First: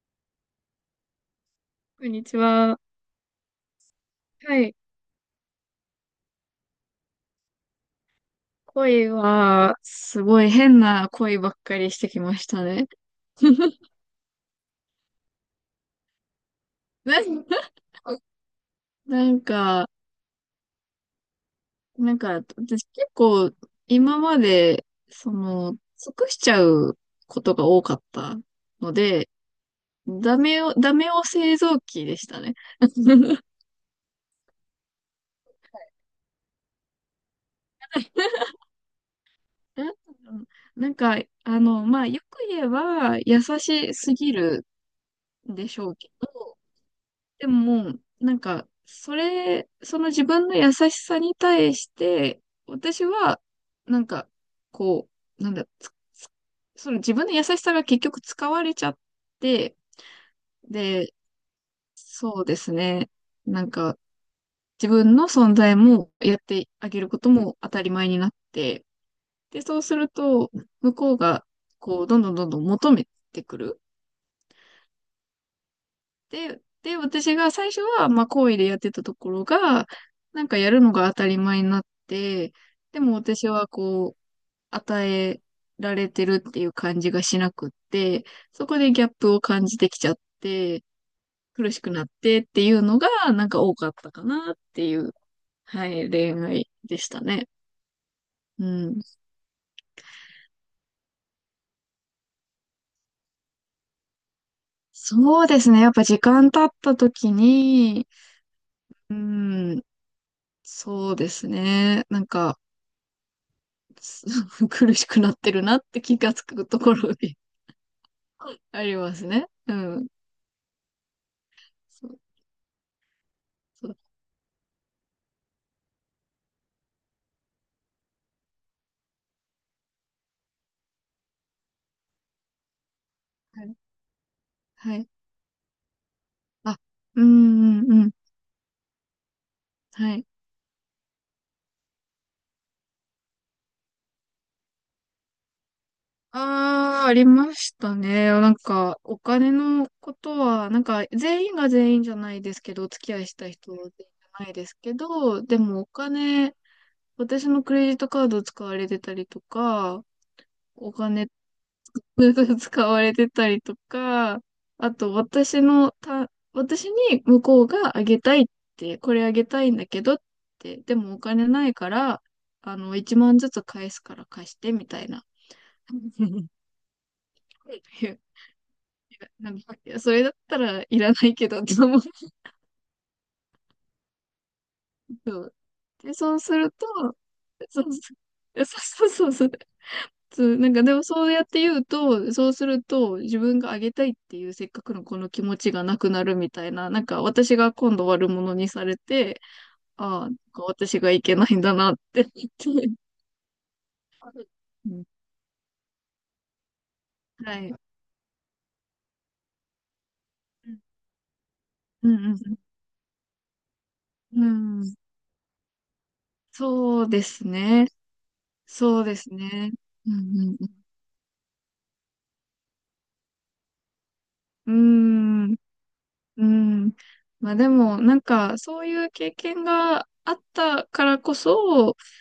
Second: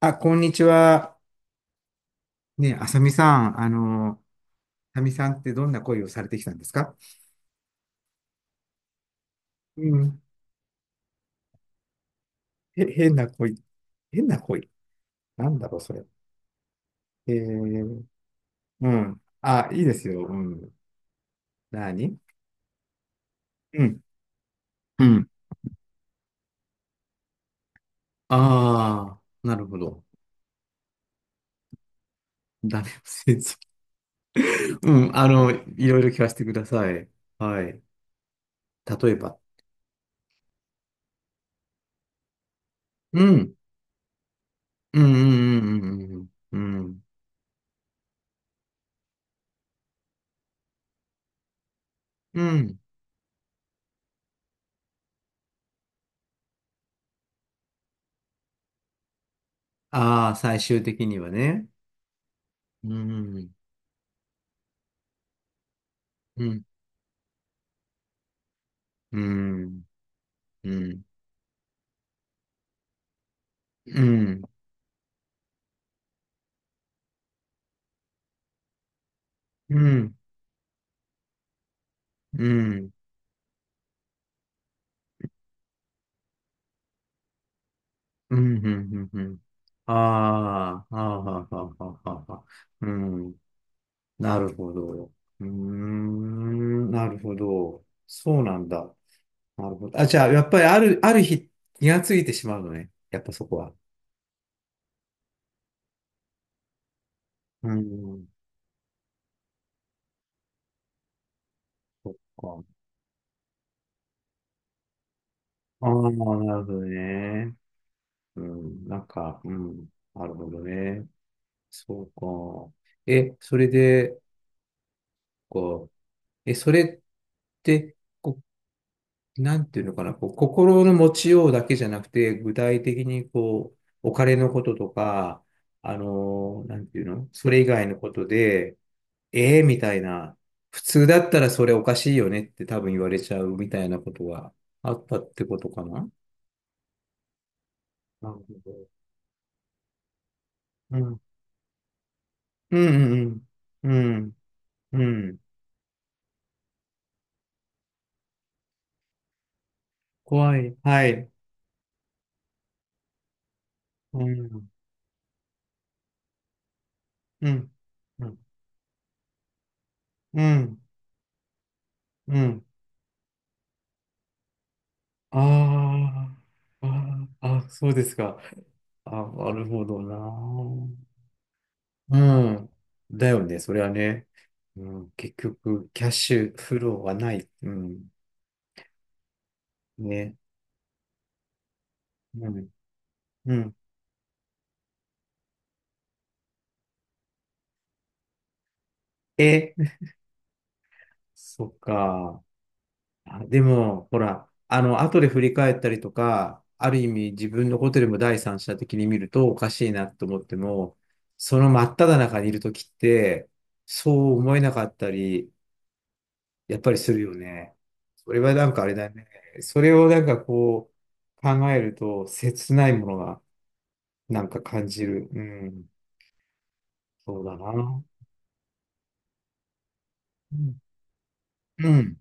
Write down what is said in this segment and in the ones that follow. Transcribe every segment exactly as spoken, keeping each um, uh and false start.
あ、こんにちは。こんにちね、は。あさみさん、あの、はい。あさみさんってどんな恋をされてきたんですか？恋は、うん。すごい変な恋ばっかりしてきましたへ、ね。変な恋。変な恋。なんだろう、それ。なんえー、うん。なんあ、いいか、ですよ。うん。な何。んか、私結構、うん。今まで、うん。その、尽くしちゃうことが多かったのああ、で、なるほど。ダメを、ダメを製造機でしたね。ダメ先 生。うん。あの、いろいろ聞かせてください。はい。例えば。なんなんか、あの、まあ、よく言えば、う優ん。しすぎるうん。んでしょうけうん、ど、うん、うん、うん、でももう、なんか、それ、その自分の優しさに対しうて、ん。うん。私は、なんか、こう、なんだ、つその自分の優しさが結局使われちゃって、ああー、最終的で、にはね。そうですうね。ん。なんか、自分の存在もやっうん。てあげることも当たり前になって、うで、そうん。すると、う向ん。こうが、こう、どんどんどんどん求めてくる。うん。で、で、私が最初は、まあ、好意でやってたところうが、ん。なんかやるのが当たり前になっうて、ん。でも私はこう、与えられてるっていう感じがしなくって、うん。そうこでギャん。ッうプん。を感じてきちゃって、ああ、ああ、はあ、苦はしあ、くはなっあ、はてあ。っていううのが、ん。なんか多かったかななるっほていど。う、うーはい、恋愛ん。でなしるたほね。ど。そうなうんだ。ん。なるほど。あ、じゃあ、やっぱりある、ある日、気がついてしまうのね。やっぱそこは。そうですね。やっぱ時間経った時うに、ん。うん、そうですね。そっなんか、か。苦しくなってるなっああ、てなる気がつほくとどころに ね。うあん。りなんますか、ね。ううん。ん。なるほどね。そそうう、か。え、それそう。で、こう、え、それって、こう、なんていうのかな、こう、心の持ちようだけじゃなくて、具体的にはこい。う、お金のこととはい。か、あのーあ、なんていううの、それ以ん、う外ん、のうこん。とで、ええみたいはい。な、普通だったらそれおかしいよねって多分言われちゃうみたいなことがあったってことかな。ああ、ありましたね。なるほなんど。か、お金のことは、なんうか、ん。全員が全員じゃないですけうど、お付き合いしん、た人は全う員ん、うじん。ゃないですけうん。うん。ど、でもお金、私のクレジットカード使われてたりとか、怖い。おは金 い。使われてたりとうか、ん。あと私のた、私に向うこうん。があげうたいっん。て、これあげたいんだけどっうて、ん。でもお金ないから、うん。あの、いちまんずつ返すから貸してみたいな。あ ーあー、あ、そうでいや、すいか。あ、やななんるか、ほいや、どそな。れだったらいらないけどって思うけうん。だよね、それはね。うん、結ど。局、キャッで、シそうすュるフと、ローはない。うそうそん。う、そうそうそうそう。ね。そう、なんかでもそうやって言うと、そううすん。ると自う分がん。あげたいっていうせっかくのこの気持ちがなくなるみたいな、なんか私が今度悪者にされて、え、ああ、なんか私がいけないんそだっなってか。言って。あ、でも、ほら、あ うの、ん、後で振り返ったりとか、ある意味自は分い。のことでも第三者的に見るとおかしいなと思っても、その真っう只んう中にいんるときって、そうう思えなん。かうっん。たり、やっぱりそうするでよすね。ね。それはなんかあれそうだでね。すね。それをうなんかんうんこう考えると切ないものがなんかう感じる。うん。うん。ん。うん。そうまだあでも、な。なんか、そういう経験があっうん。たからこうそ、ん。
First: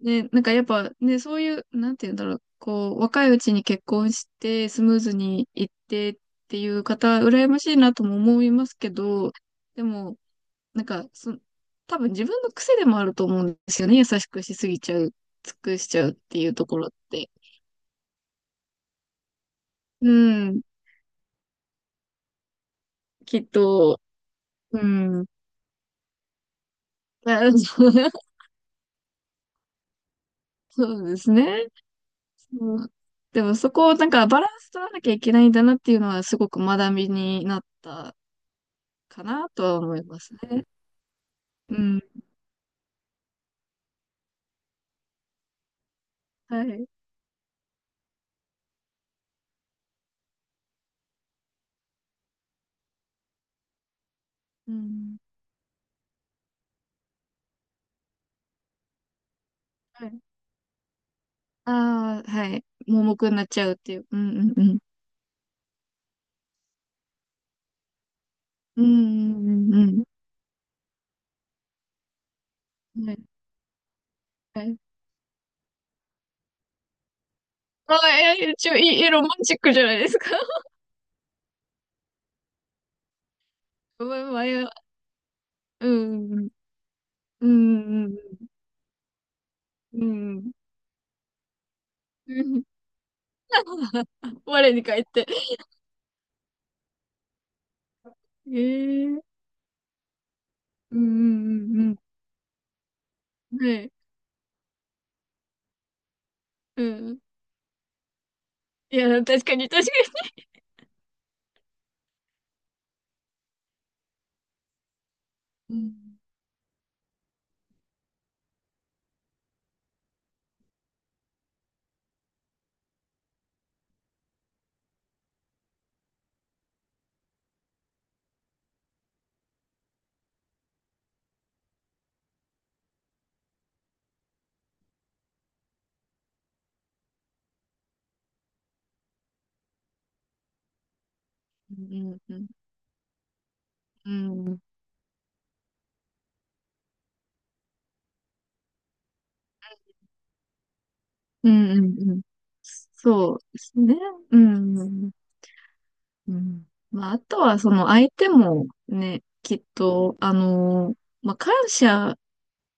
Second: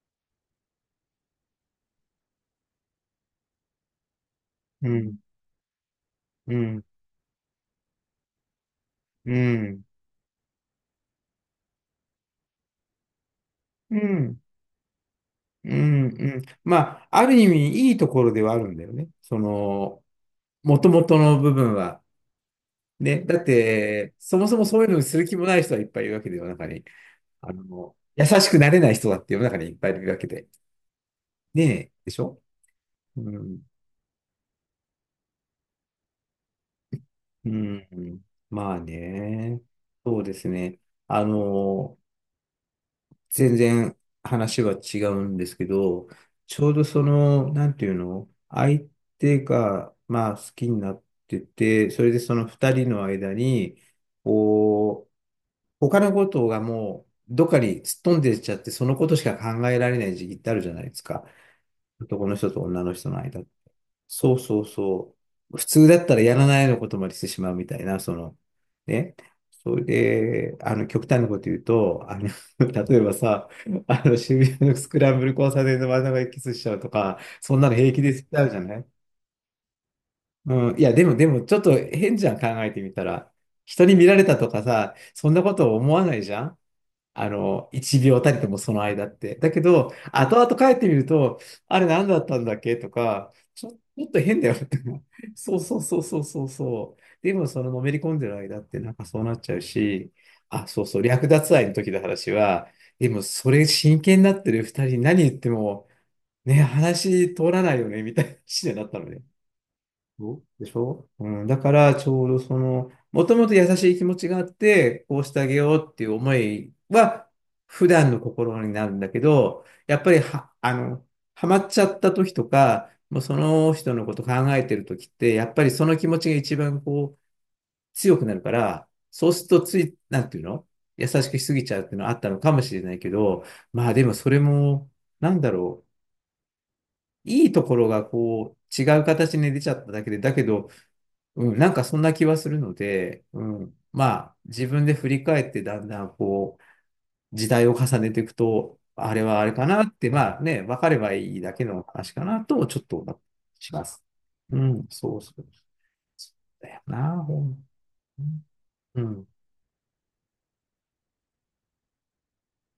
ね、なんかやっぱね、そういう、なんて言うんだろう、こう、若いうちに結婚してスうムーズん。にいってっうていうん。方、羨ましいなとも思いますけど、うでん。も、なんか、そ、多分自分の癖でもあると思うんですようね。優しん。くしすぎちゃう、尽うくしちん。うゃうってん。いうとまころっあ、あて。る意味いいところではあるんだよね。その、うん、もともとの部分は。ね。きだっっと、て、そもそもそういううのにするん。気もない人はいっぱいいるわけで、世の中に。ああ、そう の、優 しくなれない人だって世の中にいっぱいいるわけで。そうですねね。え。でしょそう、うでもん。そこをなんかバランス取らなきゃいけないんだなっていうのはすごく学びにうなったん。まあかなね。とは思いそまうですすね。ね。あうの、ん。全然話は違うんですけど、ちはょうどい。その、なんていうの、相手が、まあ、好きになってて、それでその二人の間に、うこう、ん。他のことがもう、どっかにすっ飛んでっちゃって、そのことしか考えられはないい。時期ってあるじゃないですか。あ男あ、のは人とい。女の盲人の目に間っなって。ちゃうっていう。うんそううんそううん。そう。普通だったらやらないようなことまでしてしまうみたいな、その、うんね。うんそれうんで、あの、極端なこと言うと、あの、例えうん。はばい。さ、あの、渋は谷のい。スクランブル交差点の真ん中でキスしちゃうとか、そんなの平あ気であ、いしちゃうや、じゃ一な応、い。いい、ロマンチックじゃないですか。うん、いや、でも、でも、ちょっと変じゃん、考えてみたら。人に見前られは、たと前かや。さ、そんなことう思わないじゃん。ん。あうの、一ん。う秒たりとん。もその間って。だけど、う後ん。々帰ってみると、あれ何だったうんだっん、けとか、ちょ、ちょっと変だよっ我て。に返って。そうそうそうそうそうそう。でも、そののめり込んでる間ってなんかそうえなえ、っちゃうし、あ、そううそんう、う略奪愛のんうん時うのん。話は、でも、それはい。真剣になってる二人に何言っても、ね、うん。話通らないよね、みたいな話になっいたのや、ね。確かに、確かそうでしょうん、だから、ちょうどその、もともと優しい気持ちがあって、こうしてあげよに。ううん。っていう思いは、普段の心になるんだけど、やっぱりは、あの、ハマっちゃった時とか、もうその人のこと考えてる時って、やっぱりその気持ちが一番こう、強くなるから、そうするとつい、なんていうの、優しくしすぎちゃうっていうのはあったのかもしれないけど、まあでもそれも、なんだろう、いいところがこう、違う形に出ちゃっただけで、だけど、うん、なんうかんそんなうん気うはすん。るので、うん、まうあん。自分で振り返ってだんだんこう時代を重ねていくと、あれはあれかなって、まあね、分かればいいうだけんうのんうん話うん、かなと、ちょっと思ったりそうですしまね。す。ううん、ん。そうそう。そううん。だよまあ、あな、とほは、ん。その相手もうね、ん。きっと、あのーまあ、感謝、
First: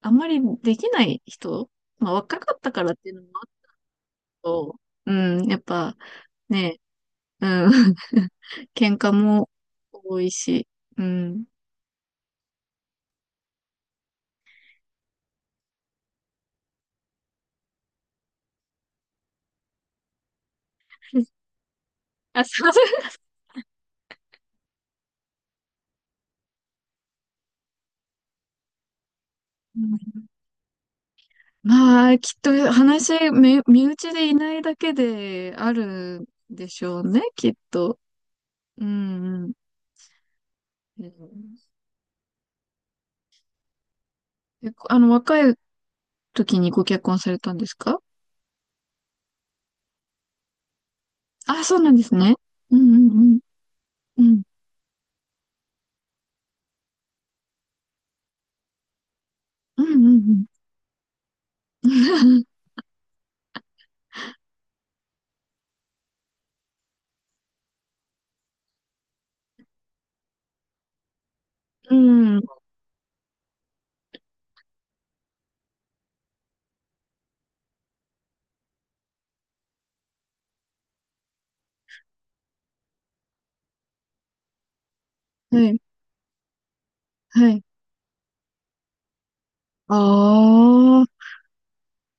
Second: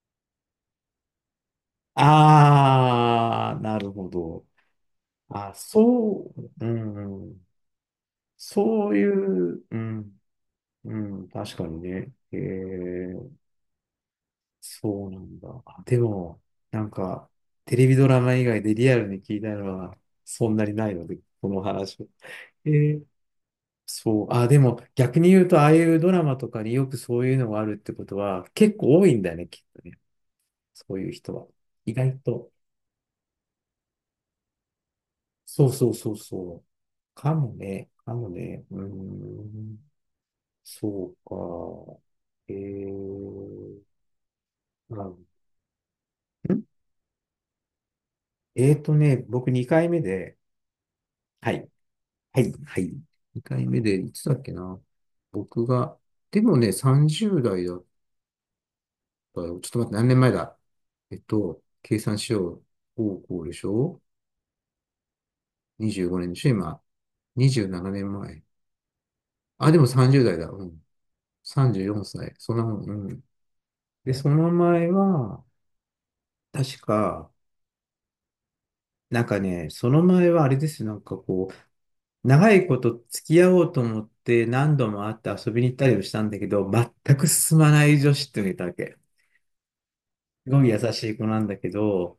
あんまりできない人、まあ、若かったからっていうのもあああ、なるほど。と、うん、あ、やっぱそう、うね、ん、うん、そ喧うい嘩もう、う多ん、いし、ううん、ん。確かにね。え、そうなんだ。あでも、なんか、テレビドラマ以外でリアルに聞いたのは、そんなにないので、この話。あ、すいえません。ーそう。あ、でも、逆に言うと、ああいうドラマとかによくそういうのがあるってことは、結構多いんだよね、きうっとね。ん。 そういう人は。意ま外あ、きっと。と話、め身内でいないだけでそあうるそうそうんそう。でしょうね、かきもっね、と。かもね。ううーん、うん。ん。うそうん、か。えー、えああの、ん若い時にご結婚されたんですか？えーとね、僕にかいめで、はあ、い。そうなんですね。はい、うはんうい。んうん。にかいめで、いうつだっん。けな。僕が、でもね、さんじゅう代だったよ。ちょっとう待って、ん何う年前んだ。えっと、計算しよう。高校でしょ？ にじゅうご 年でしょ今。にじゅうななねんまえ。あ、でもさんじゅう代だ。うん。34う歳。ん。うそんん。なもん。うん。で、その前は、確か、なんかね、その前はあれですよ。なんかこう、長いこと付き合おうと思って何度も会って遊びには行っい。たりもしたんだけど、全くは進い。まない女子っていうのがいたわけ。すあごい優しいあ、子なんだけど、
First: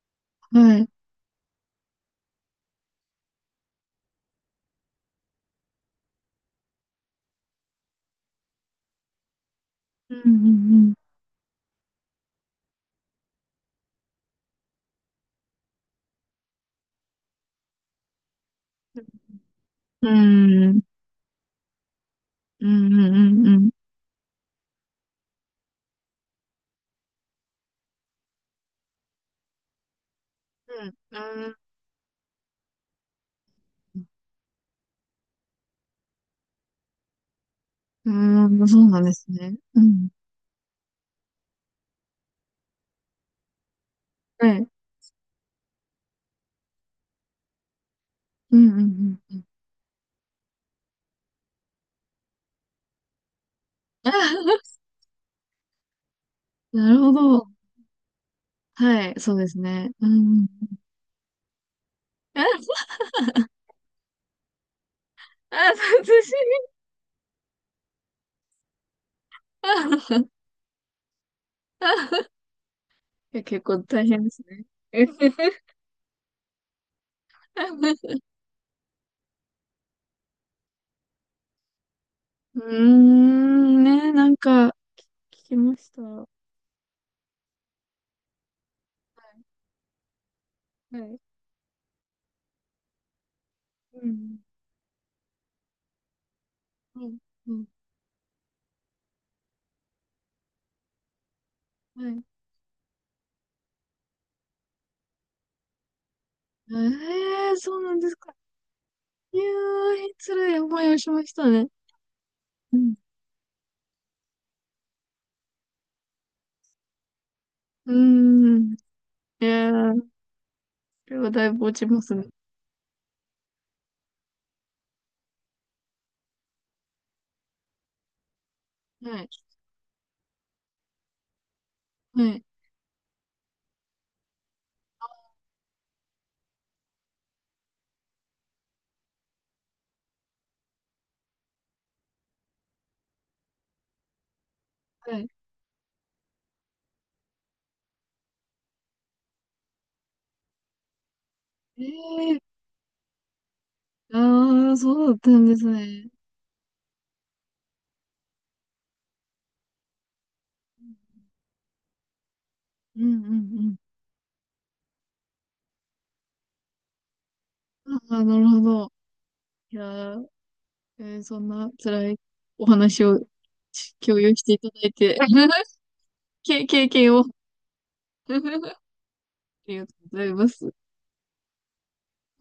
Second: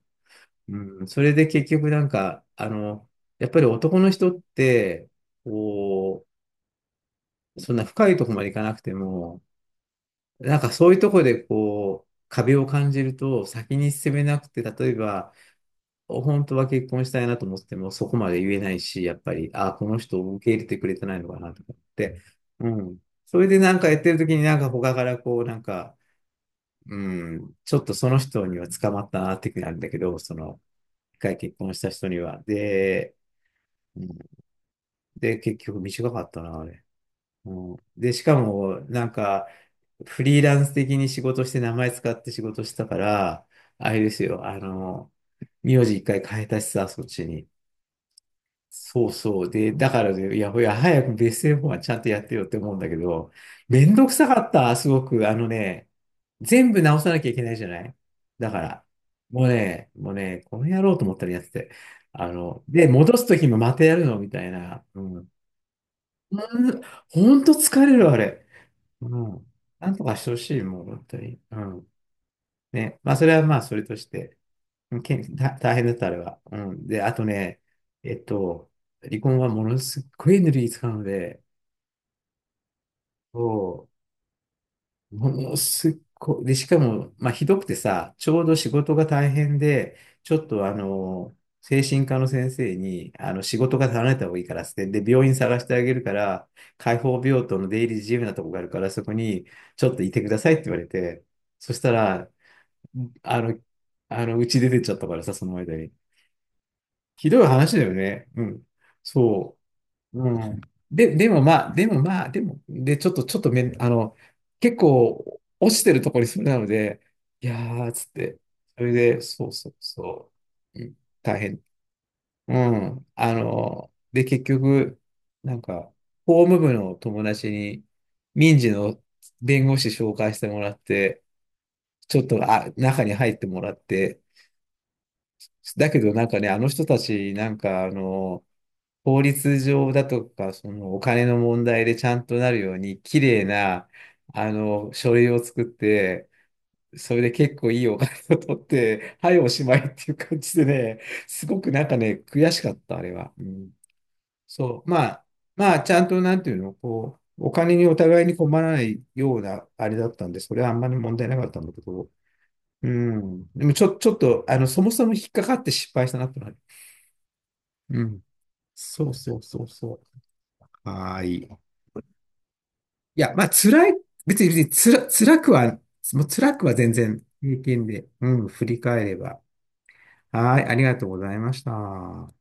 はい。うん、それで結局なんか、あの、やっぱり男の人って、こう、そんな深いとこまでいかなくても、うんうなんかそうんいうとこでこう、壁を感じると先に進めなくて、例えば、本当は結婚したいなと思ってもそこまで言えないし、やっぱり、ああ、このう人を受け入ん。れうてん。くれてないのかなとかって、ううんうん。んうそんれでうん。なんかやってる時になんか他からこう、なんか、うん、ちょっとその人には捕まったなっていうふうになるんだけど、その、うん。一回結婚した人には。で、うんで、結局短かったな、あれ。うんうで、しかん。うーん、も、そうなんなんですか、ね。うん。フリーランス的に仕事して名前使って仕事したから、あれですよ、はあい。の、名字一回変えたしさ、そっちに。うんうんうんうん、はいはい、ああ、はい、うんうんうんうんうんうんうんうんうんうんうん、そうそうなそんう。で、だからね、いや、いや、早くベストフォーはちゃんとやってよって思うんだけど、ですね、うん、はい、うんうんめんどくさかうっんうん。 た、す ごく。あのね、全部なる直さほなきゃいけど。ないじゃない。だから、はい、そうもうですね、ね。うもうね、ん。この野郎と思ったらやってて。ああ、の、で、戻すときもまたやるのみたいな。うん。あ、殺人。うん、ほんと疲れる、あれ。うん。なんとかしあ、てほしい、もう、本当に。うん。ね。まあ、それいはや、まあ、結そ構れとし大変でて。すね。け大 大変だった、あれは。うん。で、あとね、えっと、離婚はものすっごいエネルギー使うので、うーん、そね、なんか、聞う、ものきますしった。ごい、で、しかも、まあ、ひどくてさ、ちょうど仕事が大変で、ちょっとあはい。の、精神科の先生に、あの、仕事が離うれた方がん。いいからっつって、で、病院探してあげるから、開うん、放病う棟ん、の出入り自由なとこがあるから、そこにちょっといてくださいって言われて、そしたはい。ら、あの、あの、うち出てっちゃったからさ、その間に。えひどいえー、話そうだよなんですね。か。うん。いやそー、う。つうらいん。思いをしで、までしもたね。まあ、でもまあ、でも、うん。で、ちょっと、ちょっとめん、あの、結構、落ちてるところにそれなので、いやー、うーつって、ん。それで、いそうそやうー、こそう、うん、れは大だい変。ぶ落ちますね。うん。あの、で、結局、なんか、法務部の友達に、民事のはい。弁護士紹介してもらって、ちょっはと、い。あ、中に入ってもらって、だけどなんかね、あの人たち、なんか、あの、法律上だとか、そのお金の問題でちゃんとなるように、綺麗な、あの、書はい。類を作って、それで結構いいお金を取って、はい、おしまいっていう感じでね、すごくなえんかね、えー、悔しかった、あれは。うん、ああ、そう、まそうだっあ、たんですまあ、ちゃんね。と、なんていうの、こう、お金にお互いに困らないような、あれだったんで、それはあんまり問う題なかったんだけど、うん、うん。でも、ん、ちょ、ちょっと、あの、そもそも引っかかって失敗したなってのはある。うん。うあん。あ、なるほど。そうそうそういやそー、う。えはーーそんい。な辛いお話をいや、まあ、辛い、共有別しに、て別いたにだついら、て、辛くは、もう 辛経くは経全験を 然 あ平均で、うん、振り返れば。りがとうございまはい、す。ありがとうございました。